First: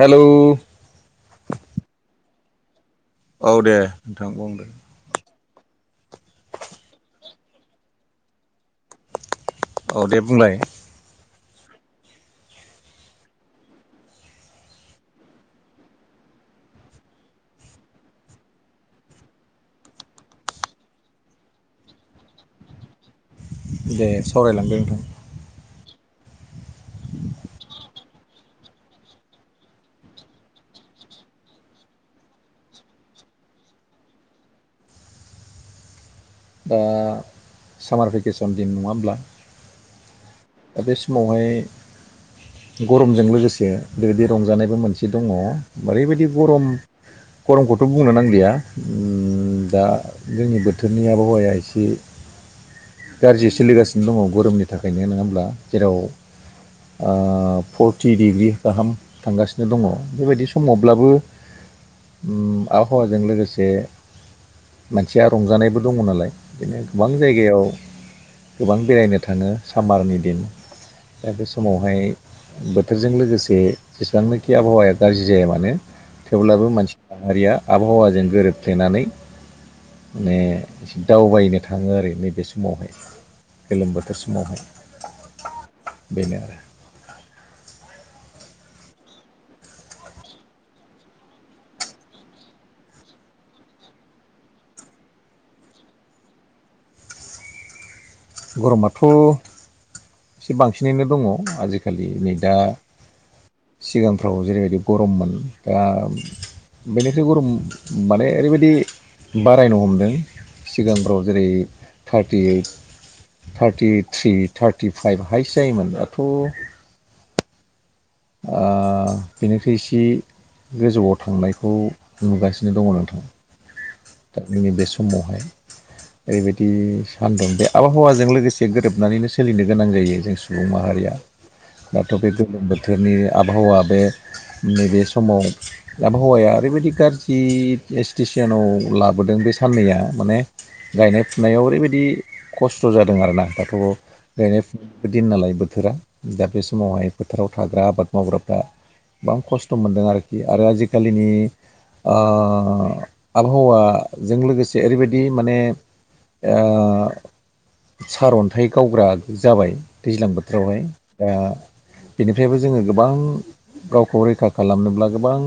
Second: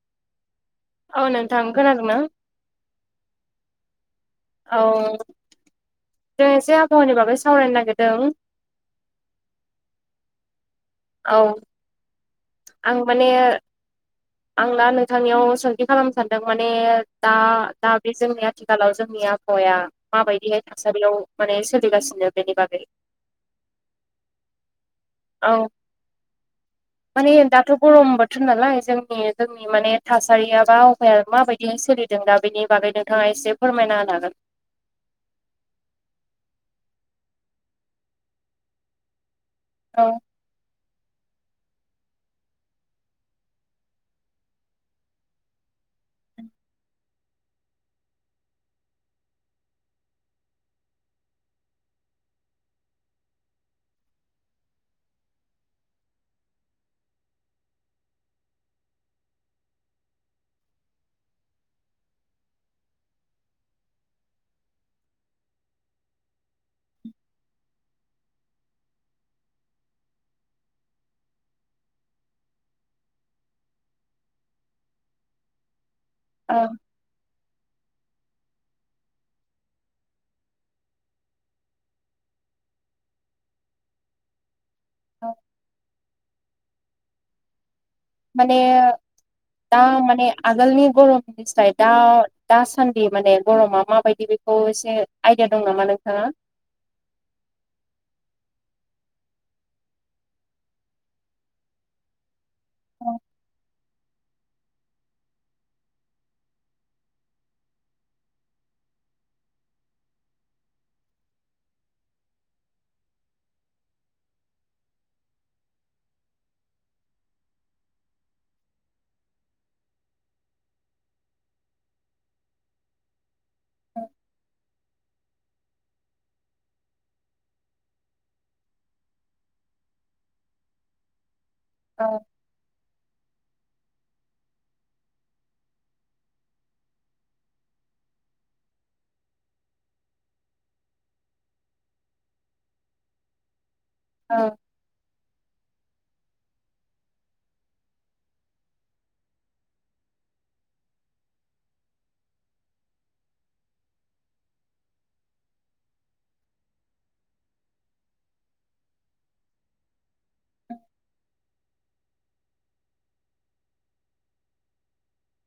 हेल' औ नोंथां खोनादोंना औ दे नोंथां बुंदों औ जों एसे आबहावानि बागै सावरायनो नागिरदों औ दे बुंलाय औ आं माने आंना नोंथांनियाव सोंथि खालामनो सानदों माने दा दा बे जोंनि आथिखालाव जोंनिया आबहावाया माबायदिहाय थासारियाव माने सोलिगासिनो बेनि बागै। दे सावराय लांदों नोंथां। औ माने दाथ' गरम बोथोर नालाय जों जोंनि माने थासारिया बा उफाया माबायदि सोलिदों दा बेनि बागै नोंथाङा एसे फोरमायना होनो हागोन। [inaudible] दा सामार भेकेसन दिन नङा होनब्ला औ दा बे समावहाय गरमजों लोगोसे बेबायदि रंजानायबो मोनसे दङ ओरैबायदि गरम। गरमखौथ' बुंनो नांलिया दा जोंनि बोथोरनि आबहावाया एसे गाज्रि सोलिगासिनो दङ गरमनि थाखायनो नङा होमब्ला जेराव ओ फर्टथि डिग्रि गाहाम थांगासिनो दङ बेबायदि समावब्लाबो ओ आबहावाजों लोगोसे मानसिया रंजानायबो दङ नालाय बिदिनो गोबां जायगायाव गोबां बेरायनो थाङो सामारनि दिन दा बे समावहाय बोथोरजों लोगोसे जेसेबांनोखि आबहावाया गाज्रि जाया मानो औ थेवब्लाबो मानसि माहारिया आबहावा जों जों गोरोबफ्लेनानै दावबायनो थाङो आरो नैबे समावहाय गोलोम बोथोर समावहाय। औ बेनो आरो माने दा माने आगोलनि गरमनिफ्राय दा दासान्दि माने गरमा माबायदि बे खौ एसे आइदिया दं नामा नोंथाङा? [inaudible] गरमाथ' एसे बांसिनैनो दङ आजिखालि नै दा औ सिगांफ्राव जेरैबायदि गरममोन दा बेनिफ्राय गरम माने ओरैबायदि बारायनो हमदों। सिगांफ्राव जेरै thirty eight thirty three thirty five हाइस जायोमोन दाथ' ओ बेनिफ्राय एसे गोजौआव थांनायखौ नुगासिनो दङ नोंथां। दा बेनि बे समावहाय ओरैबायदि सानदों बे आबहावाजों लोगोसे गोरोबनानैनो सोलिनो गोनां जायो जों सुबुं माहारिया दाथ' बे गोलोम बोथोरनि आबहावा बे नैबे समाव आबहावाया ओरैबायदि गाज्रि स्टेसनाव लाबोदों बे साननैया माने गायनाय फुनायाव ओरैबायदि खस्थ' जादों आरोना दाथ' औ गायनाय दिन नालाय बोथोरा दा बे समावहाय फोथाराव थाग्रा आबाद मावग्राफ्रा गोबां खस्थ' मोनदों आरोखि आरो आजिखालिनि ओ आब- हावाजों लोगोसे ओरैबायदि माने ओ सारअन्थाइ गावग्रा जाबाय दैज्लां बोथोरावहाय दा बेनिफ्रायबो जोङो गोबां गावखौ रैखा खालामनोब्ला गोबां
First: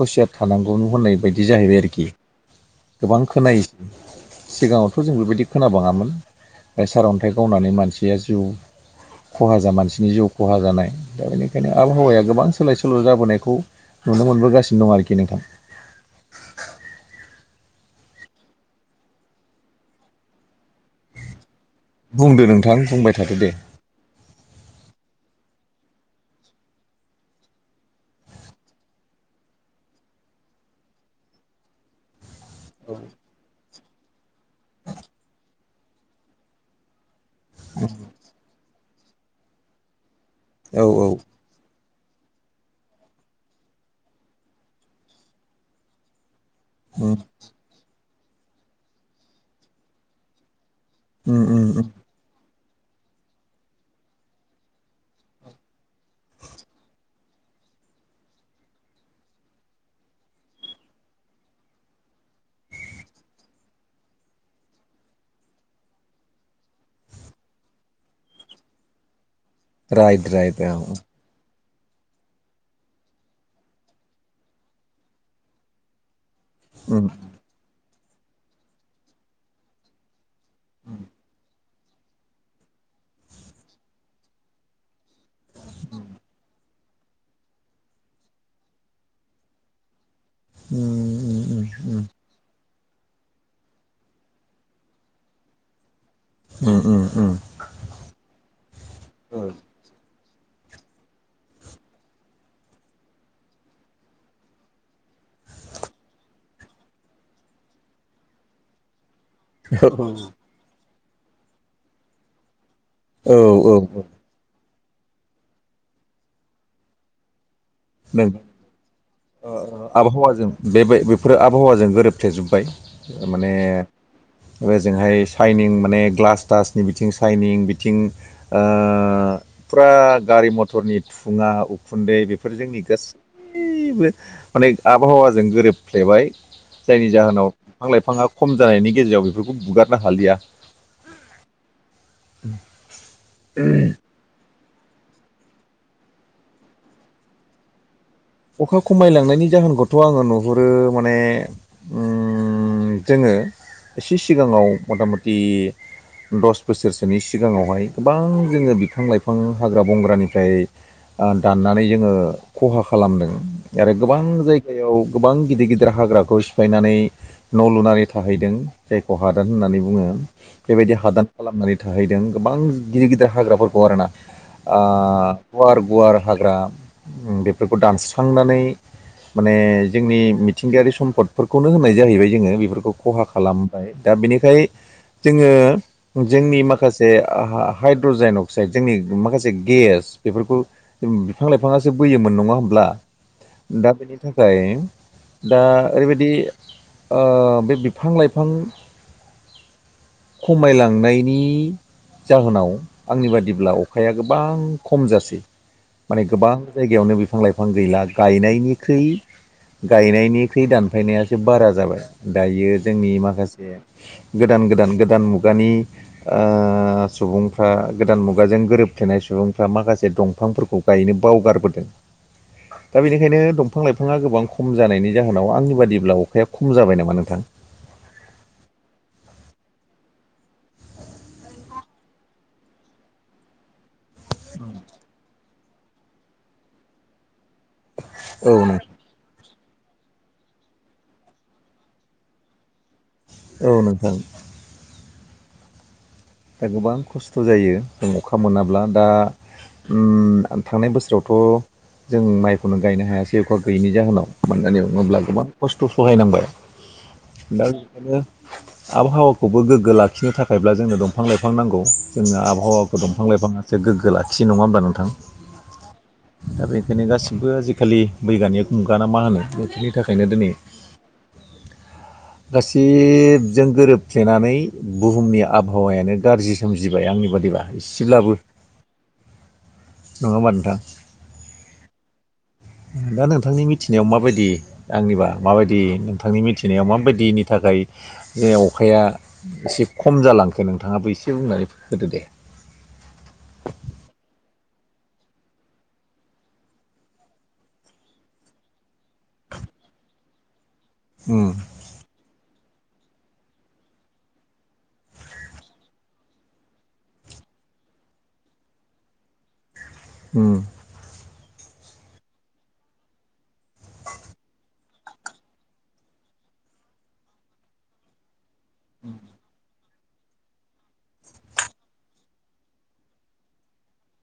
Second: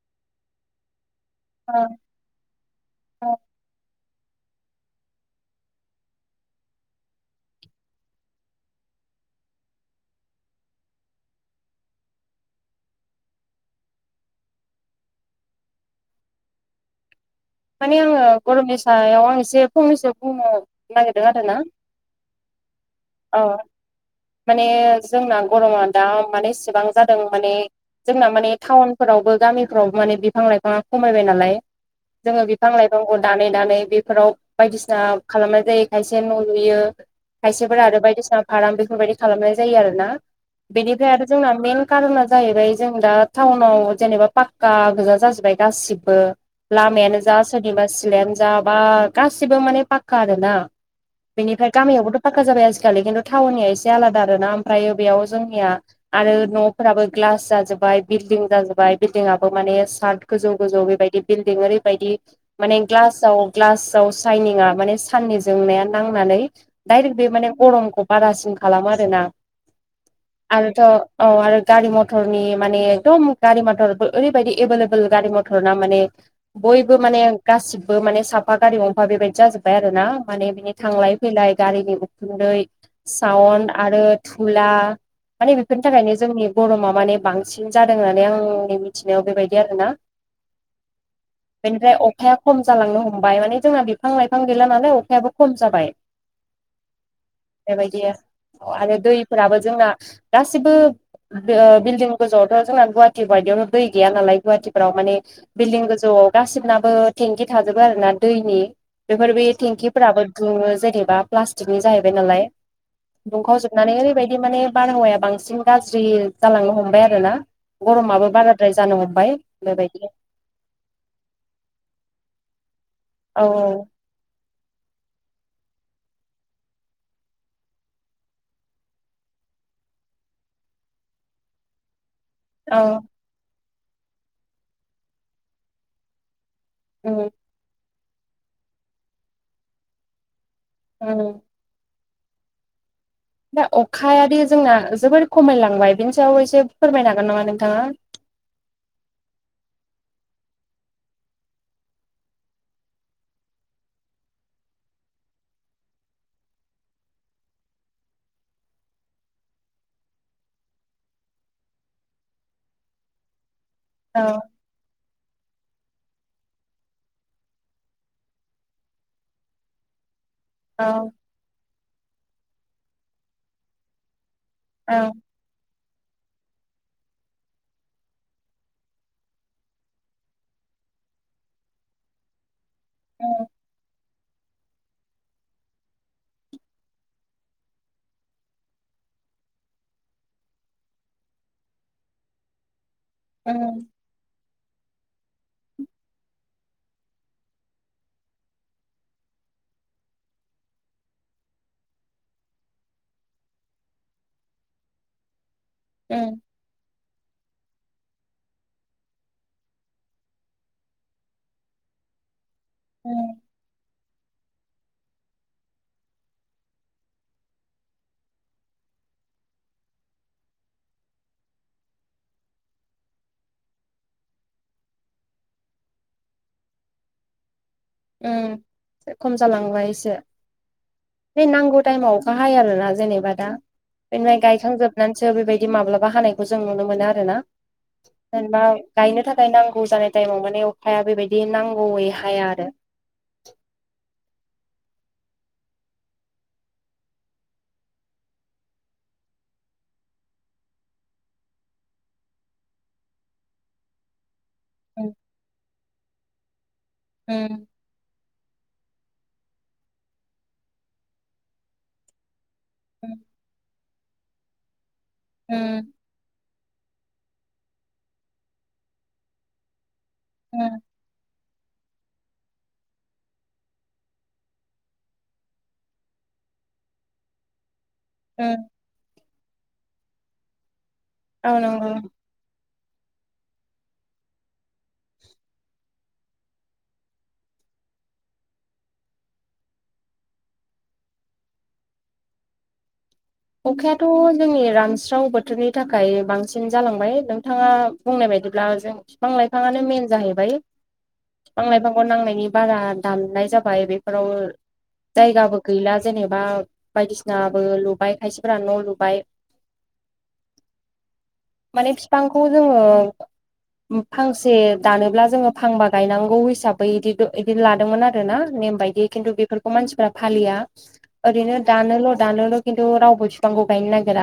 हसियात थानांगौ होननाय बायदि जाहैबाय आरोखि गोबां खोनायो। सिगाङावथ' जों बेबायदि खोनाबाङामोन। फ्राय सारअन्थाइ गावनानै मानसिया जिउ खहा जा मानसिनि जिउ खहा जानाय दा बेनिखायनो आबहावाया गोबां सोलाय सोल' जाबोनायखौ नुनो मोनबोगासिनो दं आरोखि नोंथां। माने आङो गरमनि सायाव आं एसे फंनैसो बुंनो नागिरदों आरो ना। बुंदो नोंथां बुंबाय थादो दे माने जोंना गरमा दा माने इसेबां जादों माने जोंना माने टाउनफोरावबो गामिफ्रावबो माने बिफां लाइफाङा खमायबाय नालाय जोङो बिफां लाइफांखौ दानै-दानै बे- फोराव बायदिसिना खालामनाय जायो खायसे न' लुयो खायसेफोरा आरो बायदिसिना फाराम बे- फोरबायदि खालामनाय जायो आरोना औ औ बेनिफ्राय आरो जोंना मेइन कारोना जाहैबाय जों दा टाउनाव जेनेबा पाक्का गोजा जाजोबबाय गासिबो उम लामायानो जा सोरनिबा सिलायानो जा बा गासिबो माने पाक्का आरोना उम उम बेनिफ्राय उम गामियावबोथ' फाखा जाबाय आज- खालि खिन्थु थाउननि आ एसे आलादा आरो ना ओमफ्रायो बेयाव जोंनिया आरो न'फोराबो ग्लास जाजोब- बाय बिल्डिं जाजोबबाय बिल्डिंआबो माने सार्ट गोजौ गोजौ बेबायदि बिल्डिं ओरैबायदि माने ग्लासाव-ग्लासाव साइनिंआ माने साननि जोंनाया नांना- नै डाइरेक्ट बे माने गरमखौ बारासिन खालामो आरोना राइट राइट औ आरोथ' औ आरो गारि मथरनि माने एकदम गारि मथरबो ओरैबायदि एभेलेबल गारि मथर ना माने बयबो उम माने गासिबो माने साफा गारि गंफा बेबायदि जाजोब्बाय आरो ना माने बिनि थांलाय फैलाय गारिनि उखुन्दै साउन्ड आरो थुला माने बेफोरनि थाखायनो जोंनि गरमा माने बांसिन जादों होननानै आंनि मिथिनायाव बेबायदि आरोना उम उम उम बेनिफ्राय अखाया खम जालांनो हमबाय माने जोंना बिफां लाइफां गैला नालाय अखायाबो खम जाबाय उम उम उम बेबायदि आरो दैफोराबो औ जोंना गासिबो द बिल्डिं गोजौआवथ' जोंना गुवाहाटि बायदियावनो दै गैया नालाय गुवाहाटिफ्राव माने बिल्डिं गो- जौआव दासिबनाबो टेंकि थाजोबो आरो ना दैनि बेफोर बे थेंखिफोराबो दुङो जेनेबा प्लास्टिकनि जाहैबाय नालाय औ औ दुंखावजोबनानै ओरैबायदि माने बारहावाया बांसिन गाज्रि जालांनो हमबाय आरोना नोंगौ गरमाबो बाराद्राय जानो हमबाय बेबायदि फोरा आबहावाजों गोरोबथेजोब्बाय औ माने ओजोंहाय साइनिं माने ग्लास तासनि बिथिं साइनिं बिथिं अ फुरा गारि मथरनि थुङा उखुन्दै बे- फोर जोंनि औ गासैबो माने आबहावाजों गोरोबफ्लेबाय जायनि जाहोनाव फां लाइफाङा खम जानायनि गेजेराव बेफोरखौ बुगारनो हालिया औ द [inaudible] दा अखा दि जोंना जोबोर खमायलांबाय बिनि सायाव एसे फोरमायनो हागोन नामा नोंथाङा अखा खमायलांनायनि जाहोनखौथ' आङो नुहुरो माने उम उम जोङो एसे सिगाङाव मथा मथि दस बोसोरसोनि सिगांङावहाय गोबां जोङो बिफां लाइफां हाग्रा बंग्रानिफ्राय ओ दाननानै जोङो खहा खालामदों आरो गोबां औ जायगायाव गोबां गिदिर गिदिर हाग्राखौ सिफायनानै न' लुनानै थाहैदों जायखौ हादान होननानै बुङो औ बेबायदि हादान खालामनानै थाहैदों गोबां गिदिर गिदिर हाग्राफोरखौ आरोना ओ औ गुवार गुवार हाग्रा बेफोरखौ दानस्रांनानै माने जोंनि मिथिंगायारि सम्पदफोरखौनो होननाय जाहैबाय जोङो बेफोरखौ खहा उम खालामबाय दा बिनिखाय जोङो जोंनि माखासे हाइड्रजाइन अक्साइड जोंनि माखासे गेस बेफोरखौ बिफां लाइफाङासो बोयोमोन नङा हब्ला दा बेनि था खाय दा ओरैबायदि ओ बे बिफां लाइफां खमायलांनायनि जाहोनाव आंनि बादिब्ला अखाया गोबां खम जासै माने उम गोबां जायगायावनो लाइफां गैलानायनिख्र गायनायनिख्रुइ दानफायनायासो बारा जाबाय दायो जोंनि उम माखासे गोदान गोदान गोदान मुगानि ओ सुबुंफ्रा गोदान मुगाजों गोरोबथेनाय सुबुं सुबुंफ्रा माखासे दंफांफोरखौ गायनो बावगारबोदों दा बेनिखायनो दंफां लाइफाङा गोबां खम जानायनि जाहोनाव आंनि बादिब्ला अखाया खम जाबाय नामा नोंथां ओं खम जालांबाय एसे बे नांगौ टाइमाव अखा हायो आरोना जेनेबा दा जों माइ गायखांजोबनानैसो बेबायदि माब्लाबा हानायखौ जों नुनो मोनो आरोना औ जेनेबा नों गायनो थाखाय नांगौ जानाय टाइमाव माने अखाया बेबायदि नांगौयै हाया आरो औ नोंथां दा गोबां खस्थ' जायो जों अखा मोनाब्ला दा उम थांनाय बोसोरावथ' थ' जों माइखौनो गायनो हायासै अखा गैयैनि जाहोनाव गोबां गामियाव नङा उम होमब्ला गोबां खस्थ' सहायनांबाय दा उम बेखौनो आबहावाखौबो गोग्गो लाखिनो थाखायब्ला जोंनो दंफां लाइफां नांगौ जोंनो आब आहावाखौ उम दंफां लाइफांङासो गोगो लाखि नङाहोमबा नोंथां उम दा बेनिखायनो गाससिबो आजिखालि बैग्यानिक मुगा ना मा होनो बेफोरनि थाखायनो दिनै गासिजों गोरोबफ्लेनानै बुहुमनि आब आबहावायानो गाज्रि सोमजिबाय आंनि बादिबा इसेब्लाबो उम नङाहोमबा नोंथां औ नंगौ दा नोंथांनि मिथिनायाव माबायदि आंनिबा माबायदि नोंथांनि मिथिनायाव माबायदिनि था खाय जे अखाया एसे खम जालांखो नोंथाङाबो एसे बुंनानै होदो दे [inaudible] अखायाथ' जोंनि रानस्राव बोथोरनि थाखाय बांसिन जालांबाय नोंथाङा बुंनाय बायदिब्ला जों बिफां लाइफाङानो नो मेन जाहैबाय उम फिफां लाइफांखौ नांनायनि बारा दामनाय जाबाय बेफोराव जायगाबो गैला जेनेबा बायदिसिनाबो लुबाय खायसेफोरा न' लुबाय उम माने फिफांखौ जोंङो उम फांसे दानोब्ला जोङो फांबा गायनांगौ हिसाबै बिदि बिदि लादोंमोन आरो ना नेम बायदि खिन्थु बेफोरखौ मानसिफ्रा फालिया ओरैनो दानोल' दानोल 'खिथु थ' रावबो बिफांखौ गायनो नागिरा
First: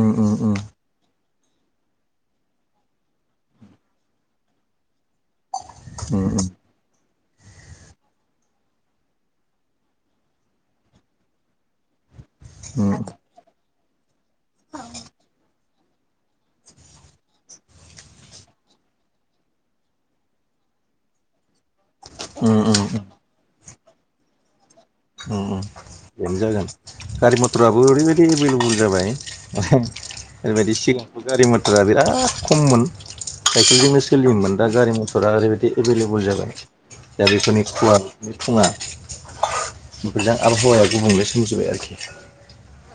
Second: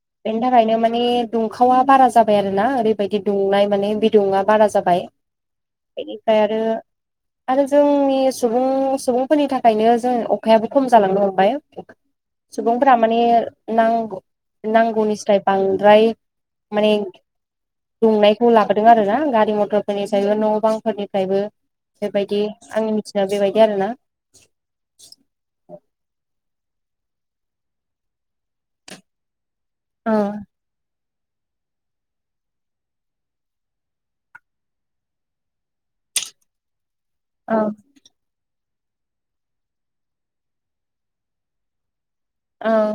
उम उम बेनि उम थाखायनो माने दुंखावा बारा जाबाय आरो ना ओरैबायदि दुंनाय माने बिदुङा बारा जाबाय उम बेनिफ्राय आरो आरो जोंनि सुबुं सुबुंफोरनि थाखायनो जों अखायाबो खम जालांनो हमबाय उम सुबुंफोरा माने नांगौ नांगौनिसराय बां राइ माने दुंनायखौ लाबोदों आरो ना गारि मथरफोरनिफ्रायबो न' बांफोरनिफ्रायबो बेबायदि उम उम आंनि उम मिथिनायाव बेबायदि आरोना बेनो जागोन गारि मथराबो ओरैबायदि एभेलेबेल जाबाय औ ओरैबायदि सिगांथ गारि मथरा बिराद खममोन साइकेलजोंनो सोलियोमोन दा गारि मथरा ओरैबायदि एभेलेबोल जाबाय दा औ बेफोरनि खुवा खुङा बेफोरजों आबहावाया गुबुंले सोमजिबाय आरोखि औ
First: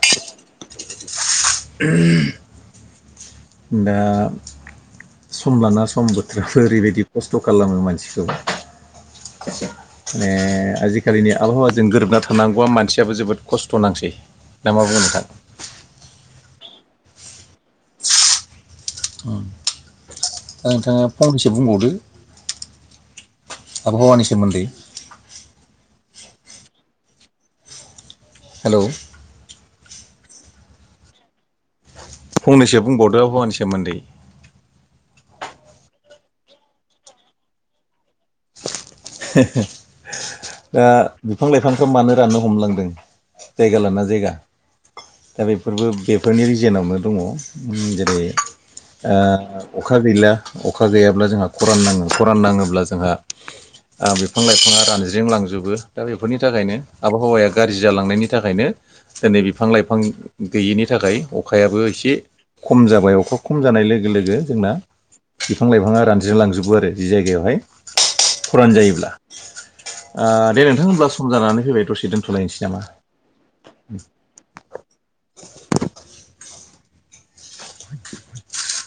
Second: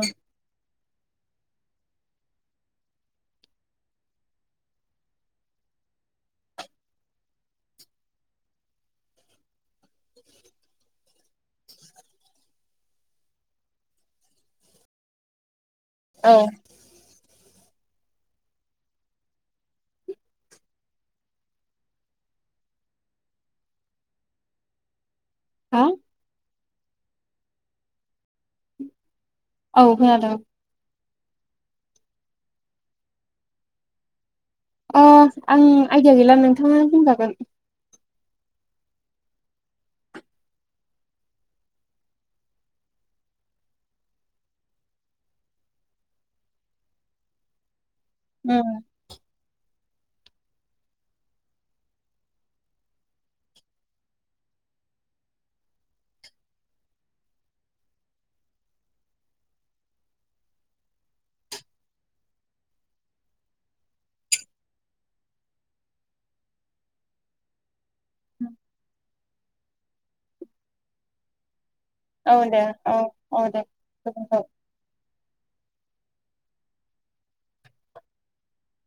दा सम लाना सम बोथोरफोर ओरैबायदि खस्थ' खालामो मानसिखौ माने आजिखालिनि आबहावाजों गोरोबना थानांगौआ मानसियाबो जोबोद खस्थ' नांसै ना मा बुङो नोंथां औ औ दा नोंथाङा फबंनैसो बुंबावदो आबहावानि सोमोन्दै हा हेल' औ खोनादों फंनैसो बुंबावदो आबहावानि सोमोन्दै अ आं आइडिया गैला नोंथाङा बुंजागोन हो हो दा बिफां लाइफांखौ मानो राननो हमलांदों जायगा लाना जायगा दा बेफोरबो बेफोरनि रिजोनावनो दङ जेरै उम अखा गैला अखा गैयाब्ला जोंहा खरान नाङो खरान नाङोब्ला जोंहा बिफां लाइफाङा रानज्रिंलांजोबो दा बेफोरनि थाखायनो आबहावाया गाज्रि जालांनायनि थाखायनो दिनै बिफां लाइफां गैयिनि थाखाय अखायाबो एसे खम जाबाय अखा खम जानाय लोगो लोगो जोंना बिफां लाइफाङा रानज्रि लांजोबो आरो जि जायगायावहाय खरान जायोब्ला दे नोंथां होनब्ला सम जानानै फैबाय दसे औ दे दोनथ'लायनोसै नामा औ औ दे गोजोनथों [inaudible]